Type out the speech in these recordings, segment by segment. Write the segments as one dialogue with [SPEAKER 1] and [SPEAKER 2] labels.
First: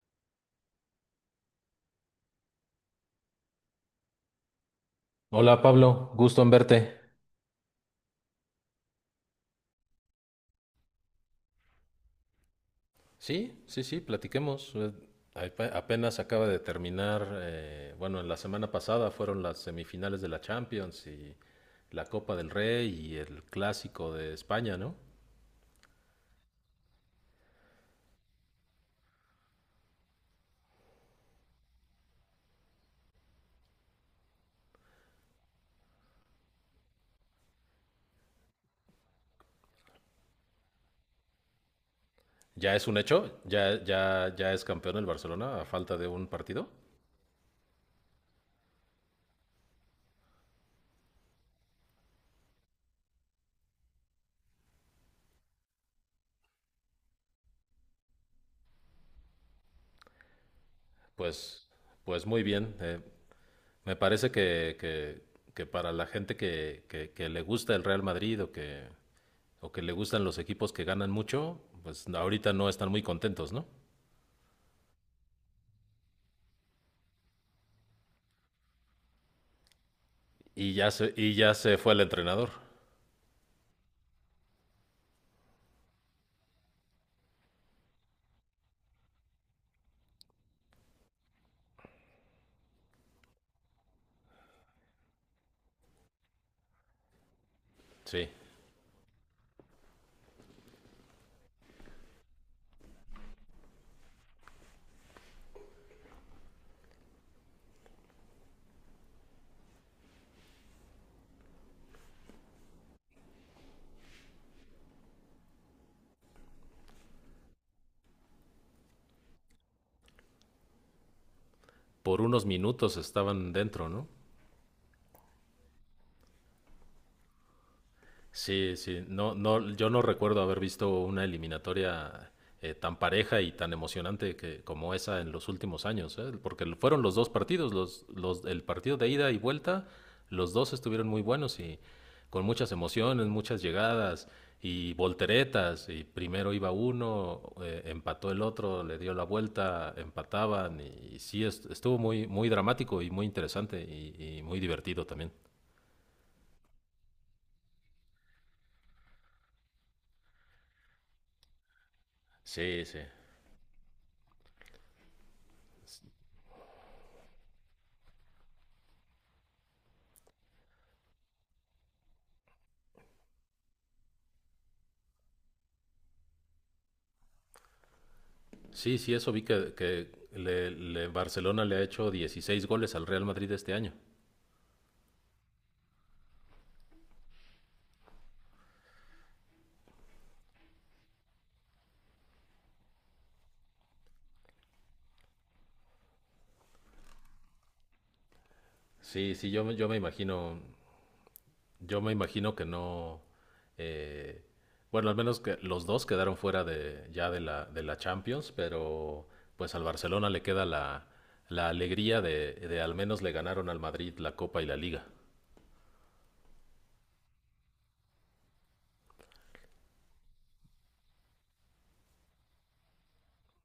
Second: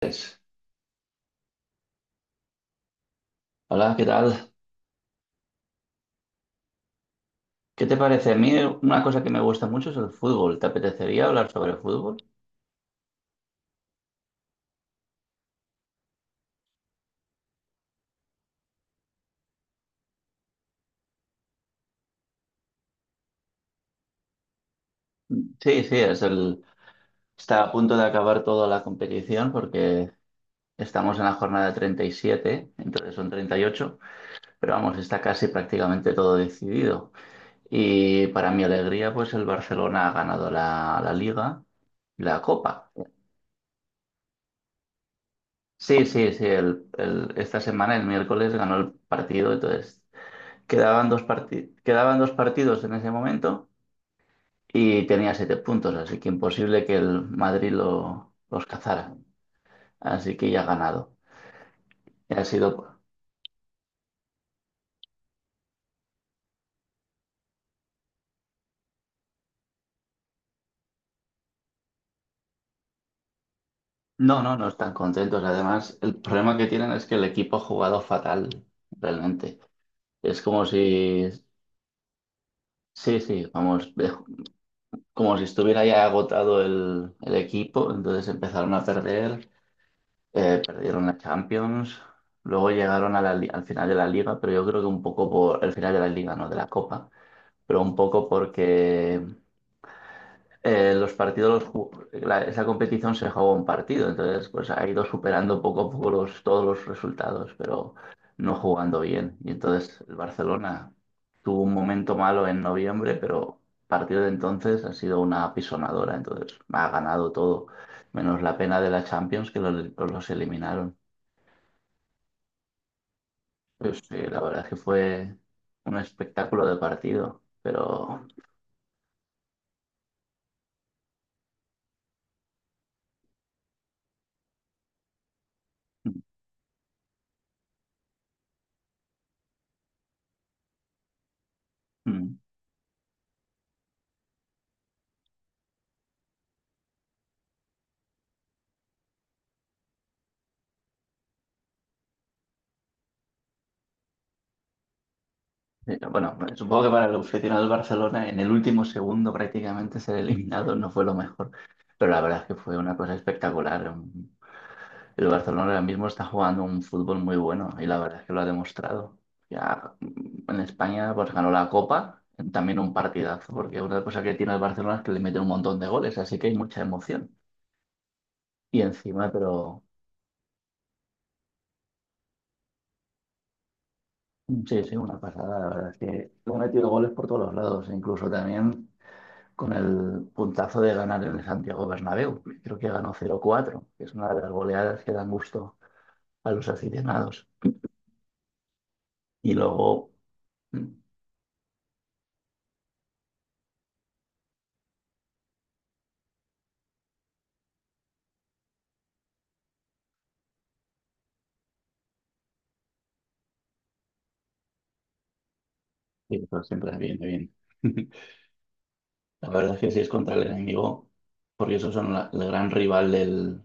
[SPEAKER 1] Pues, hola, ¿qué tal?
[SPEAKER 2] Hola Pablo, gusto en verte.
[SPEAKER 1] ¿Qué te parece? A mí una cosa que me gusta mucho es el fútbol. ¿Te apetecería hablar sobre fútbol?
[SPEAKER 2] Sí, sí, sí, platiquemos. Apenas acaba de terminar, bueno, la semana pasada fueron las semifinales de la Champions y la Copa del Rey y el Clásico de España, ¿no?
[SPEAKER 1] Sí, sí, está a punto de acabar toda la competición porque estamos en la jornada 37, entonces son 38, pero vamos, está casi prácticamente todo decidido. Y para mi alegría, pues el Barcelona ha ganado la Liga y la
[SPEAKER 2] Ya es
[SPEAKER 1] Copa.
[SPEAKER 2] un hecho, ya, ya, ya es campeón el Barcelona a falta
[SPEAKER 1] Sí,
[SPEAKER 2] de un
[SPEAKER 1] sí, sí,
[SPEAKER 2] partido.
[SPEAKER 1] esta semana, el miércoles, ganó el partido, entonces quedaban quedaban dos partidos en ese momento y tenía 7 puntos, así que imposible que el Madrid los cazara. Así que ya ha ganado.
[SPEAKER 2] Pues, pues
[SPEAKER 1] Y
[SPEAKER 2] muy
[SPEAKER 1] Ha
[SPEAKER 2] bien.
[SPEAKER 1] sido...
[SPEAKER 2] Me parece que para la gente que le gusta el Real Madrid o que le gustan los equipos que ganan mucho, pues ahorita no están muy contentos, ¿no?
[SPEAKER 1] No, no, no están contentos. Además, el problema que tienen es que el equipo ha jugado fatal, realmente. Es como
[SPEAKER 2] Y ya se,
[SPEAKER 1] si...
[SPEAKER 2] y ya se fue el entrenador,
[SPEAKER 1] Sí, sí, vamos, como si estuviera ya agotado el equipo, entonces empezaron a perder. Perdieron la Champions, luego llegaron a al final de la liga, pero yo creo que un poco por el final de la liga, no de la Copa, pero un
[SPEAKER 2] sí.
[SPEAKER 1] poco porque los partidos, esa competición se jugó un partido, entonces pues ha ido superando poco a poco todos los resultados, pero no jugando bien. Y entonces el Barcelona tuvo un momento malo en noviembre, pero a partir de entonces ha sido una apisonadora, entonces ha ganado todo, menos la pena de la Champions que los eliminaron.
[SPEAKER 2] Por unos minutos estaban dentro,
[SPEAKER 1] Pues
[SPEAKER 2] ¿no?
[SPEAKER 1] sí, la verdad es que fue un espectáculo de partido, pero
[SPEAKER 2] Sí, sí, no, no, yo no recuerdo haber visto una eliminatoria tan pareja y tan emocionante como esa en los últimos años, ¿eh? Porque fueron los dos partidos, el partido de ida y vuelta, los dos estuvieron muy buenos y
[SPEAKER 1] mm,
[SPEAKER 2] con muchas emociones, muchas llegadas y volteretas, y primero iba uno, empató el otro, le dio la vuelta, empataban, y sí, estuvo muy, muy dramático y muy interesante y muy divertido también.
[SPEAKER 1] bueno, supongo que para el aficionado del Barcelona en el último segundo prácticamente ser eliminado no fue lo mejor, pero la verdad es que fue
[SPEAKER 2] Sí,
[SPEAKER 1] una
[SPEAKER 2] sí.
[SPEAKER 1] cosa espectacular. El Barcelona ahora mismo está jugando un fútbol muy bueno y la verdad es que lo ha demostrado. Ya en España pues ganó la Copa, también un partidazo, porque una cosa que tiene el Barcelona es que le mete un montón de goles, así que hay mucha emoción. Y
[SPEAKER 2] Sí, sí,
[SPEAKER 1] encima,
[SPEAKER 2] eso vi que,
[SPEAKER 1] pero
[SPEAKER 2] que Barcelona le ha hecho 16 goles al Real Madrid este año.
[SPEAKER 1] Sí, sí, una pasada, la verdad es que ha metido goles por todos los lados, incluso también con el puntazo de ganar en el Santiago Bernabéu. Creo que ganó 0-4, que es una de las goleadas que dan gusto a los aficionados.
[SPEAKER 2] Sí, sí,
[SPEAKER 1] Y
[SPEAKER 2] yo, me- yo me
[SPEAKER 1] luego,
[SPEAKER 2] imagino,
[SPEAKER 1] mm,
[SPEAKER 2] yo me imagino que no, eh, bueno, al menos que los dos quedaron fuera ya de la Champions, pero pues al Barcelona le queda la alegría de al menos le ganaron al Madrid la Copa y la Liga.
[SPEAKER 1] sí, eso siempre viene bien. La verdad es que sí, es contra el enemigo, porque esos son el gran rival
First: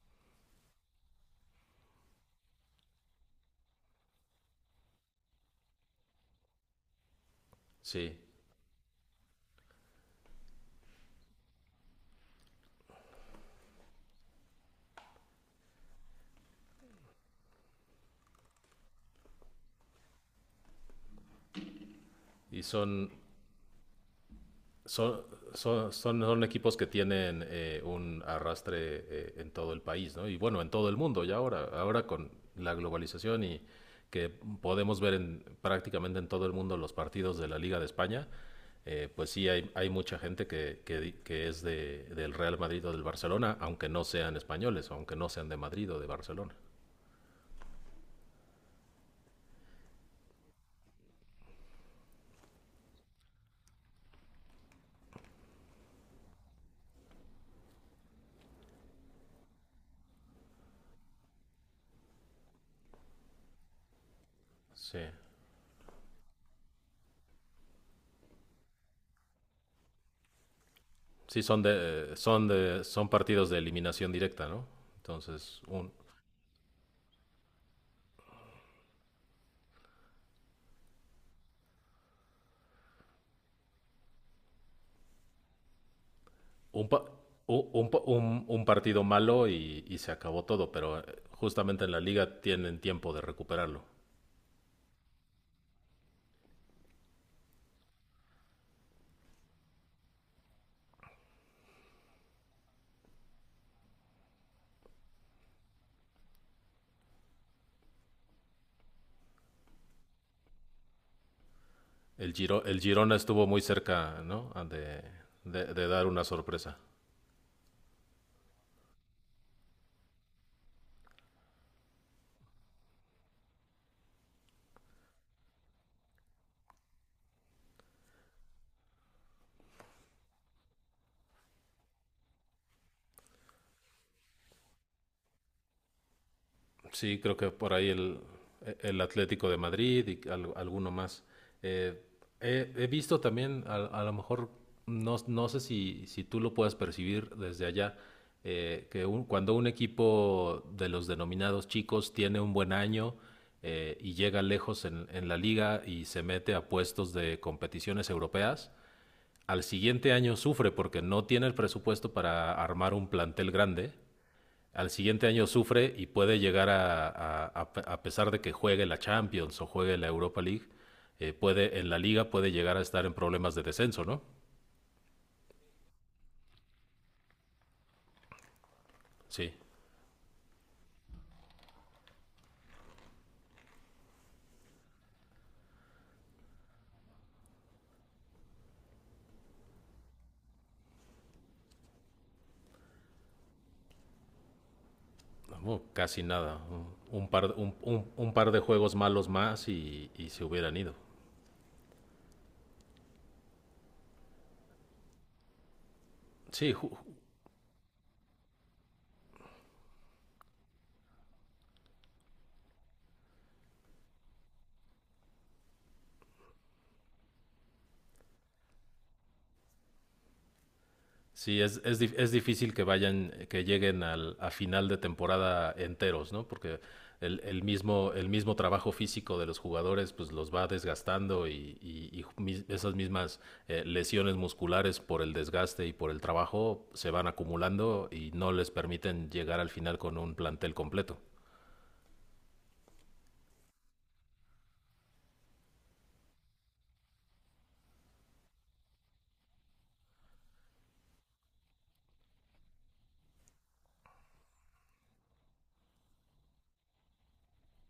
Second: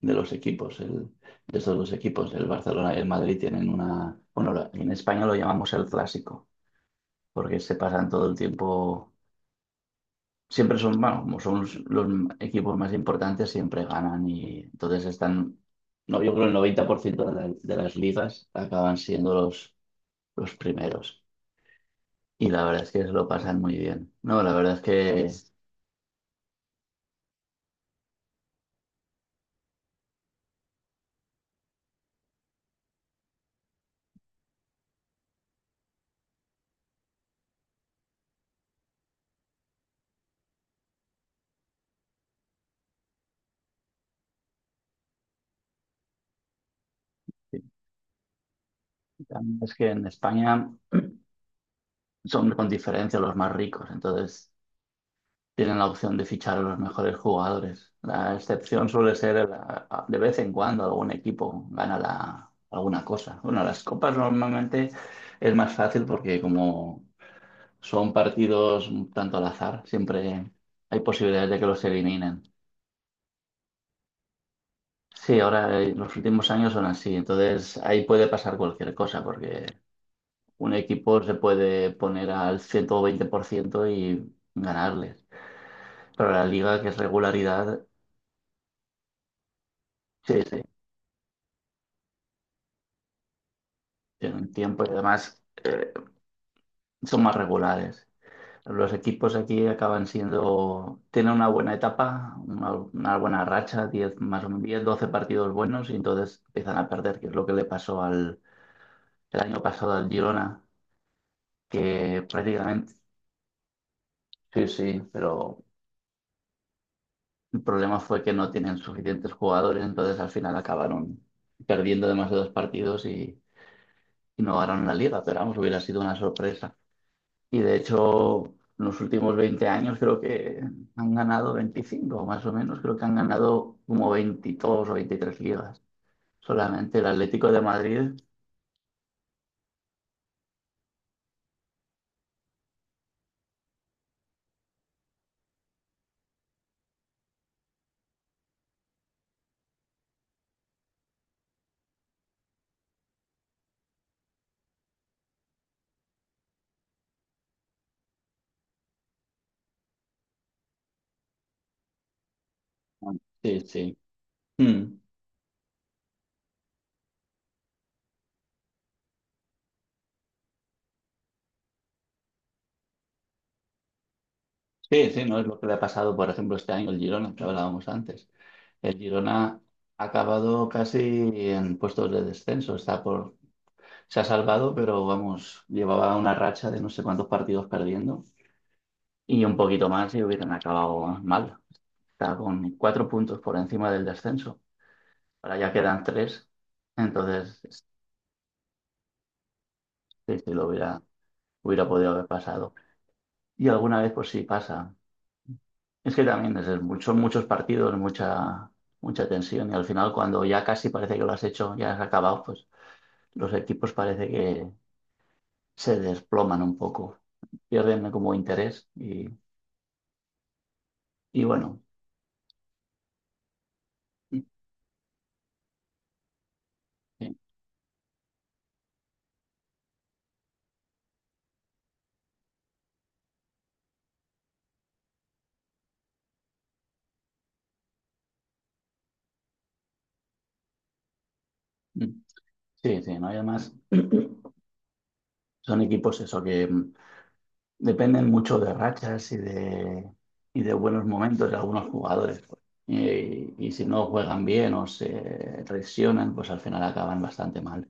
[SPEAKER 1] de los equipos, el- de estos dos equipos. El Barcelona y el Madrid tienen una, bueno, en España lo llamamos el clásico, porque se pasan
[SPEAKER 2] Sí,
[SPEAKER 1] todo el tiempo siempre son, bueno, como son los equipos más importantes, siempre ganan y entonces están, no, yo creo el 90% de las ligas acaban siendo los primeros. Y
[SPEAKER 2] y
[SPEAKER 1] la verdad es que se
[SPEAKER 2] son,
[SPEAKER 1] lo pasan muy bien. No, la verdad
[SPEAKER 2] Son,
[SPEAKER 1] es
[SPEAKER 2] son equipos que tienen un arrastre en todo el país, ¿no? Y bueno, en todo el mundo ya ahora con la globalización y que podemos ver prácticamente en todo el mundo los partidos de la Liga de España, pues sí hay mucha gente que es del Real Madrid o del Barcelona, aunque no sean españoles, aunque no sean de Madrid o de Barcelona.
[SPEAKER 1] que en España son con diferencia los más ricos, entonces tienen la opción de fichar a los mejores jugadores. La excepción suele ser de vez en cuando algún equipo gana alguna cosa. Bueno, las copas normalmente
[SPEAKER 2] Sí,
[SPEAKER 1] es más fácil porque como son partidos un tanto al azar, siempre hay
[SPEAKER 2] sí
[SPEAKER 1] posibilidades de que los eliminen.
[SPEAKER 2] son partidos de eliminación directa, ¿no?
[SPEAKER 1] Sí,
[SPEAKER 2] Entonces,
[SPEAKER 1] ahora los últimos años son así, entonces ahí puede pasar cualquier cosa porque un equipo se puede poner al 120% y ganarles. Pero la liga,
[SPEAKER 2] un,
[SPEAKER 1] que es
[SPEAKER 2] pa- u-
[SPEAKER 1] regularidad,
[SPEAKER 2] un pa- un partido malo y se
[SPEAKER 1] sí,
[SPEAKER 2] acabó
[SPEAKER 1] sí.
[SPEAKER 2] todo, pero justamente en la liga tienen tiempo de recuperarlo.
[SPEAKER 1] En tiempo y además son más regulares. Los equipos aquí acaban siendo, tienen una buena etapa, una buena racha, 10 más o menos 10, 12 partidos buenos y entonces empiezan a perder, que es lo que le pasó el año pasado al Girona, que
[SPEAKER 2] El
[SPEAKER 1] prácticamente,
[SPEAKER 2] Girona estuvo muy cerca, ¿no? Ah,
[SPEAKER 1] sí, sí,
[SPEAKER 2] De,
[SPEAKER 1] pero
[SPEAKER 2] de- de dar una sorpresa.
[SPEAKER 1] el problema fue que no tienen suficientes jugadores, entonces al final acabaron perdiendo demasiados partidos y no ganaron la liga, pero vamos, hubiera sido una sorpresa. Y de hecho, en los últimos 20 años creo que han ganado 25 más o menos, creo que han ganado como 22 o 23 ligas. Solamente el
[SPEAKER 2] Sí, creo
[SPEAKER 1] Atlético
[SPEAKER 2] que
[SPEAKER 1] de
[SPEAKER 2] por ahí
[SPEAKER 1] Madrid.
[SPEAKER 2] el Atlético de Madrid y alguno más. Eh, he visto también, a lo mejor, no, no sé si tú lo puedas percibir desde allá, que cuando un equipo de los denominados chicos tiene un buen año y llega lejos en la liga y se mete a puestos de competiciones europeas, al siguiente año sufre porque no tiene el presupuesto para armar un plantel
[SPEAKER 1] Sí,
[SPEAKER 2] grande
[SPEAKER 1] sí.
[SPEAKER 2] al
[SPEAKER 1] Mm.
[SPEAKER 2] siguiente año sufre y puede llegar a pesar de que juegue la Champions o juegue la Europa League, en la liga puede llegar a estar en problemas de descenso, ¿no?
[SPEAKER 1] Sí, sí, no es lo que le ha pasado, por ejemplo, este año el Girona, que hablábamos antes. El
[SPEAKER 2] Sí,
[SPEAKER 1] Girona ha acabado casi en puestos de descenso, se ha salvado, pero vamos, llevaba una racha de no sé cuántos partidos perdiendo y un poquito más y hubieran acabado mal. Está con 4 puntos por encima del descenso. Ahora ya
[SPEAKER 2] no,
[SPEAKER 1] quedan
[SPEAKER 2] casi
[SPEAKER 1] tres,
[SPEAKER 2] nada. Un, un par,
[SPEAKER 1] entonces
[SPEAKER 2] un, un- un par de juegos malos más y
[SPEAKER 1] sí,
[SPEAKER 2] se hubieran ido.
[SPEAKER 1] hubiera podido haber pasado. Y alguna vez, pues sí pasa. Es que también es,
[SPEAKER 2] Sí, ju-
[SPEAKER 1] son muchos partidos, mucha tensión, y al final, cuando ya casi parece que lo has hecho, ya has acabado, pues los equipos parece que se desploman un poco, pierden como interés, y
[SPEAKER 2] Sí,
[SPEAKER 1] bueno.
[SPEAKER 2] es difícil que lleguen
[SPEAKER 1] Sí,
[SPEAKER 2] a final de temporada enteros, ¿no? Porque el mismo trabajo físico de los jugadores pues los va desgastando esas mismas lesiones musculares por el desgaste y por el trabajo se van acumulando y no les permiten llegar al final con un plantel completo.
[SPEAKER 1] sí, sí, no hay más. Son equipos eso que dependen mucho de rachas y de buenos momentos de algunos jugadores, pues. Y si no juegan bien o se lesionan, pues al final acaban bastante mal.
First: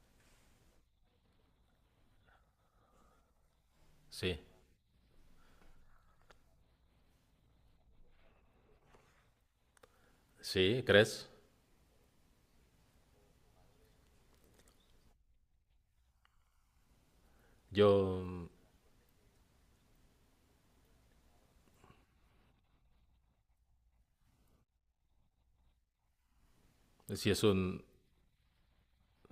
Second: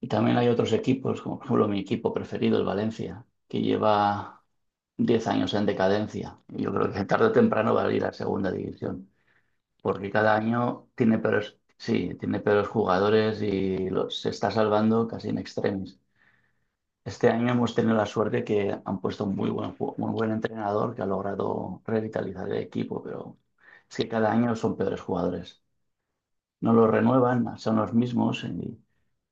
[SPEAKER 1] Y también hay otros equipos, como por ejemplo mi equipo preferido, el Valencia, que
[SPEAKER 2] Sí,
[SPEAKER 1] lleva 10 años en decadencia. Y yo creo que tarde o temprano va a ir a segunda división, porque cada
[SPEAKER 2] sí,
[SPEAKER 1] año tiene
[SPEAKER 2] ¿crees?
[SPEAKER 1] peores, sí, tiene peores jugadores y se está salvando casi en extremis. Este año hemos tenido la
[SPEAKER 2] Yo,
[SPEAKER 1] suerte que han puesto un muy un buen entrenador que ha logrado revitalizar el equipo, pero es que cada año son peores jugadores. No los
[SPEAKER 2] sí es
[SPEAKER 1] renuevan, son
[SPEAKER 2] un.
[SPEAKER 1] los mismos, y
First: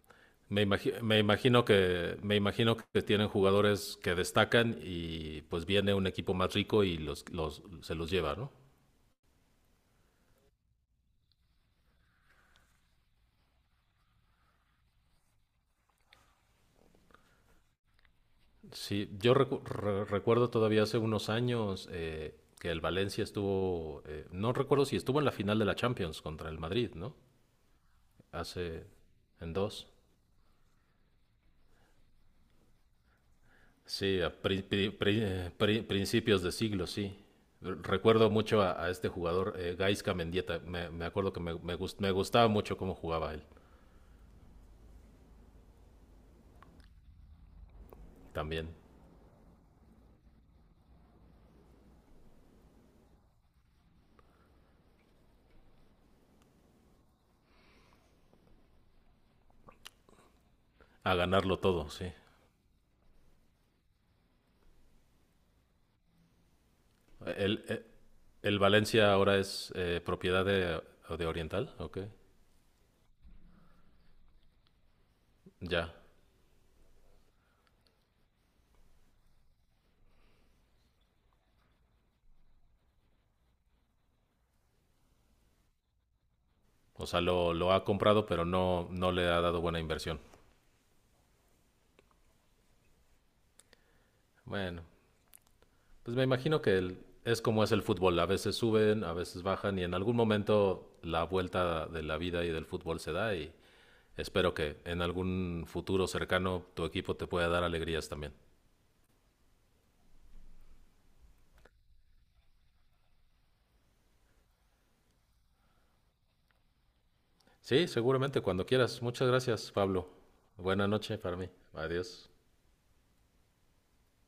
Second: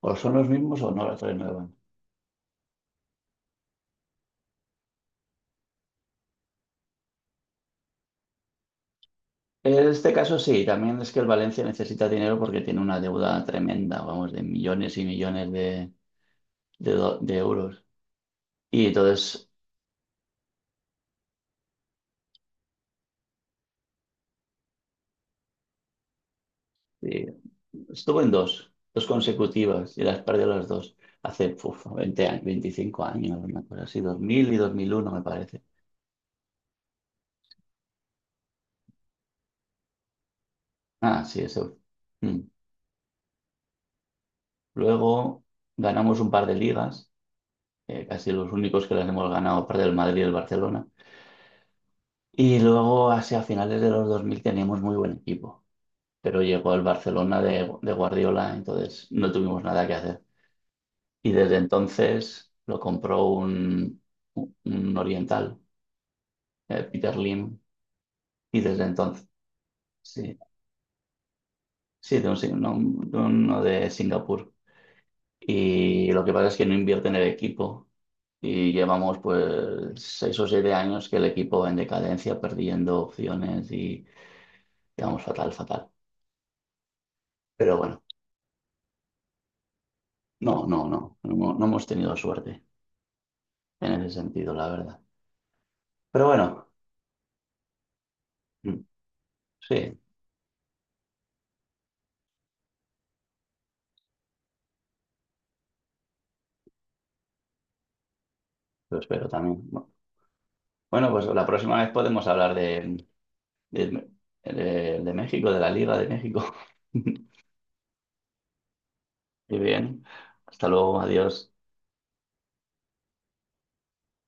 [SPEAKER 1] o son los
[SPEAKER 2] Me,
[SPEAKER 1] mismos o
[SPEAKER 2] imagi-
[SPEAKER 1] no
[SPEAKER 2] me
[SPEAKER 1] los
[SPEAKER 2] imagino
[SPEAKER 1] renuevan.
[SPEAKER 2] que me imagino que tienen jugadores que destacan y pues viene un equipo más rico y los se los lleva, ¿no?
[SPEAKER 1] En este caso sí, también es que el Valencia necesita dinero porque tiene una deuda tremenda, vamos, de millones y millones de euros. Y
[SPEAKER 2] Sí, yo
[SPEAKER 1] entonces,
[SPEAKER 2] recuerdo todavía hace unos años que el Valencia estuvo, no recuerdo si estuvo en la final de la Champions contra el Madrid, ¿no?
[SPEAKER 1] sí, estuve en dos,
[SPEAKER 2] Hace
[SPEAKER 1] dos
[SPEAKER 2] en dos.
[SPEAKER 1] consecutivas y las perdí las dos hace uf, 20 años, 25 años, una cosa así,
[SPEAKER 2] Sí, a
[SPEAKER 1] 2000 y
[SPEAKER 2] pri- pri-
[SPEAKER 1] 2001 me
[SPEAKER 2] pri- eh,
[SPEAKER 1] parece.
[SPEAKER 2] pri- principios de siglo, sí. Recuerdo mucho a este jugador, Gaisca Mendieta. Me
[SPEAKER 1] Ah,
[SPEAKER 2] acuerdo
[SPEAKER 1] sí,
[SPEAKER 2] que me, me
[SPEAKER 1] eso.
[SPEAKER 2] gust- me
[SPEAKER 1] Mm.
[SPEAKER 2] gustaba mucho cómo jugaba él
[SPEAKER 1] Luego ganamos un par de ligas, casi los
[SPEAKER 2] también.
[SPEAKER 1] únicos que las hemos ganado, aparte del Madrid y el Barcelona. Y luego, hacia finales de los 2000, teníamos muy buen equipo, pero llegó el Barcelona de Guardiola, entonces no tuvimos nada que hacer.
[SPEAKER 2] A
[SPEAKER 1] Y desde
[SPEAKER 2] ganarlo todo, sí.
[SPEAKER 1] entonces lo compró un oriental, Peter Lim.
[SPEAKER 2] El, el, el
[SPEAKER 1] Y desde
[SPEAKER 2] Valencia
[SPEAKER 1] entonces,
[SPEAKER 2] ahora es
[SPEAKER 1] sí,
[SPEAKER 2] propiedad de Oriental, ok.
[SPEAKER 1] sí, de, un sing- no, de uno de Singapur.
[SPEAKER 2] Ya.
[SPEAKER 1] Y lo que pasa es que no invierte en el equipo. Y llevamos pues seis o siete años que el equipo va en decadencia, perdiendo opciones y quedamos fatal, fatal.
[SPEAKER 2] O sea, lo
[SPEAKER 1] Pero
[SPEAKER 2] ha
[SPEAKER 1] bueno,
[SPEAKER 2] comprado, pero no le ha dado buena inversión.
[SPEAKER 1] no hemos tenido suerte en ese sentido, la
[SPEAKER 2] Bueno,
[SPEAKER 1] verdad.
[SPEAKER 2] pues me
[SPEAKER 1] Pero
[SPEAKER 2] imagino
[SPEAKER 1] bueno,
[SPEAKER 2] que es como es el fútbol. A veces
[SPEAKER 1] mm,
[SPEAKER 2] suben, a veces bajan y en
[SPEAKER 1] sí,
[SPEAKER 2] algún momento la vuelta de la vida y del fútbol se da y espero que en algún futuro cercano tu equipo te pueda dar alegrías también.
[SPEAKER 1] lo espero también. Bueno, pues la próxima vez podemos hablar de, de México, de la Liga de México.
[SPEAKER 2] Sí, seguramente, cuando quieras. Muchas
[SPEAKER 1] Muy
[SPEAKER 2] gracias,
[SPEAKER 1] bien.
[SPEAKER 2] Pablo.
[SPEAKER 1] Hasta
[SPEAKER 2] Buena
[SPEAKER 1] luego,
[SPEAKER 2] noche para mí.
[SPEAKER 1] adiós.
[SPEAKER 2] Adiós.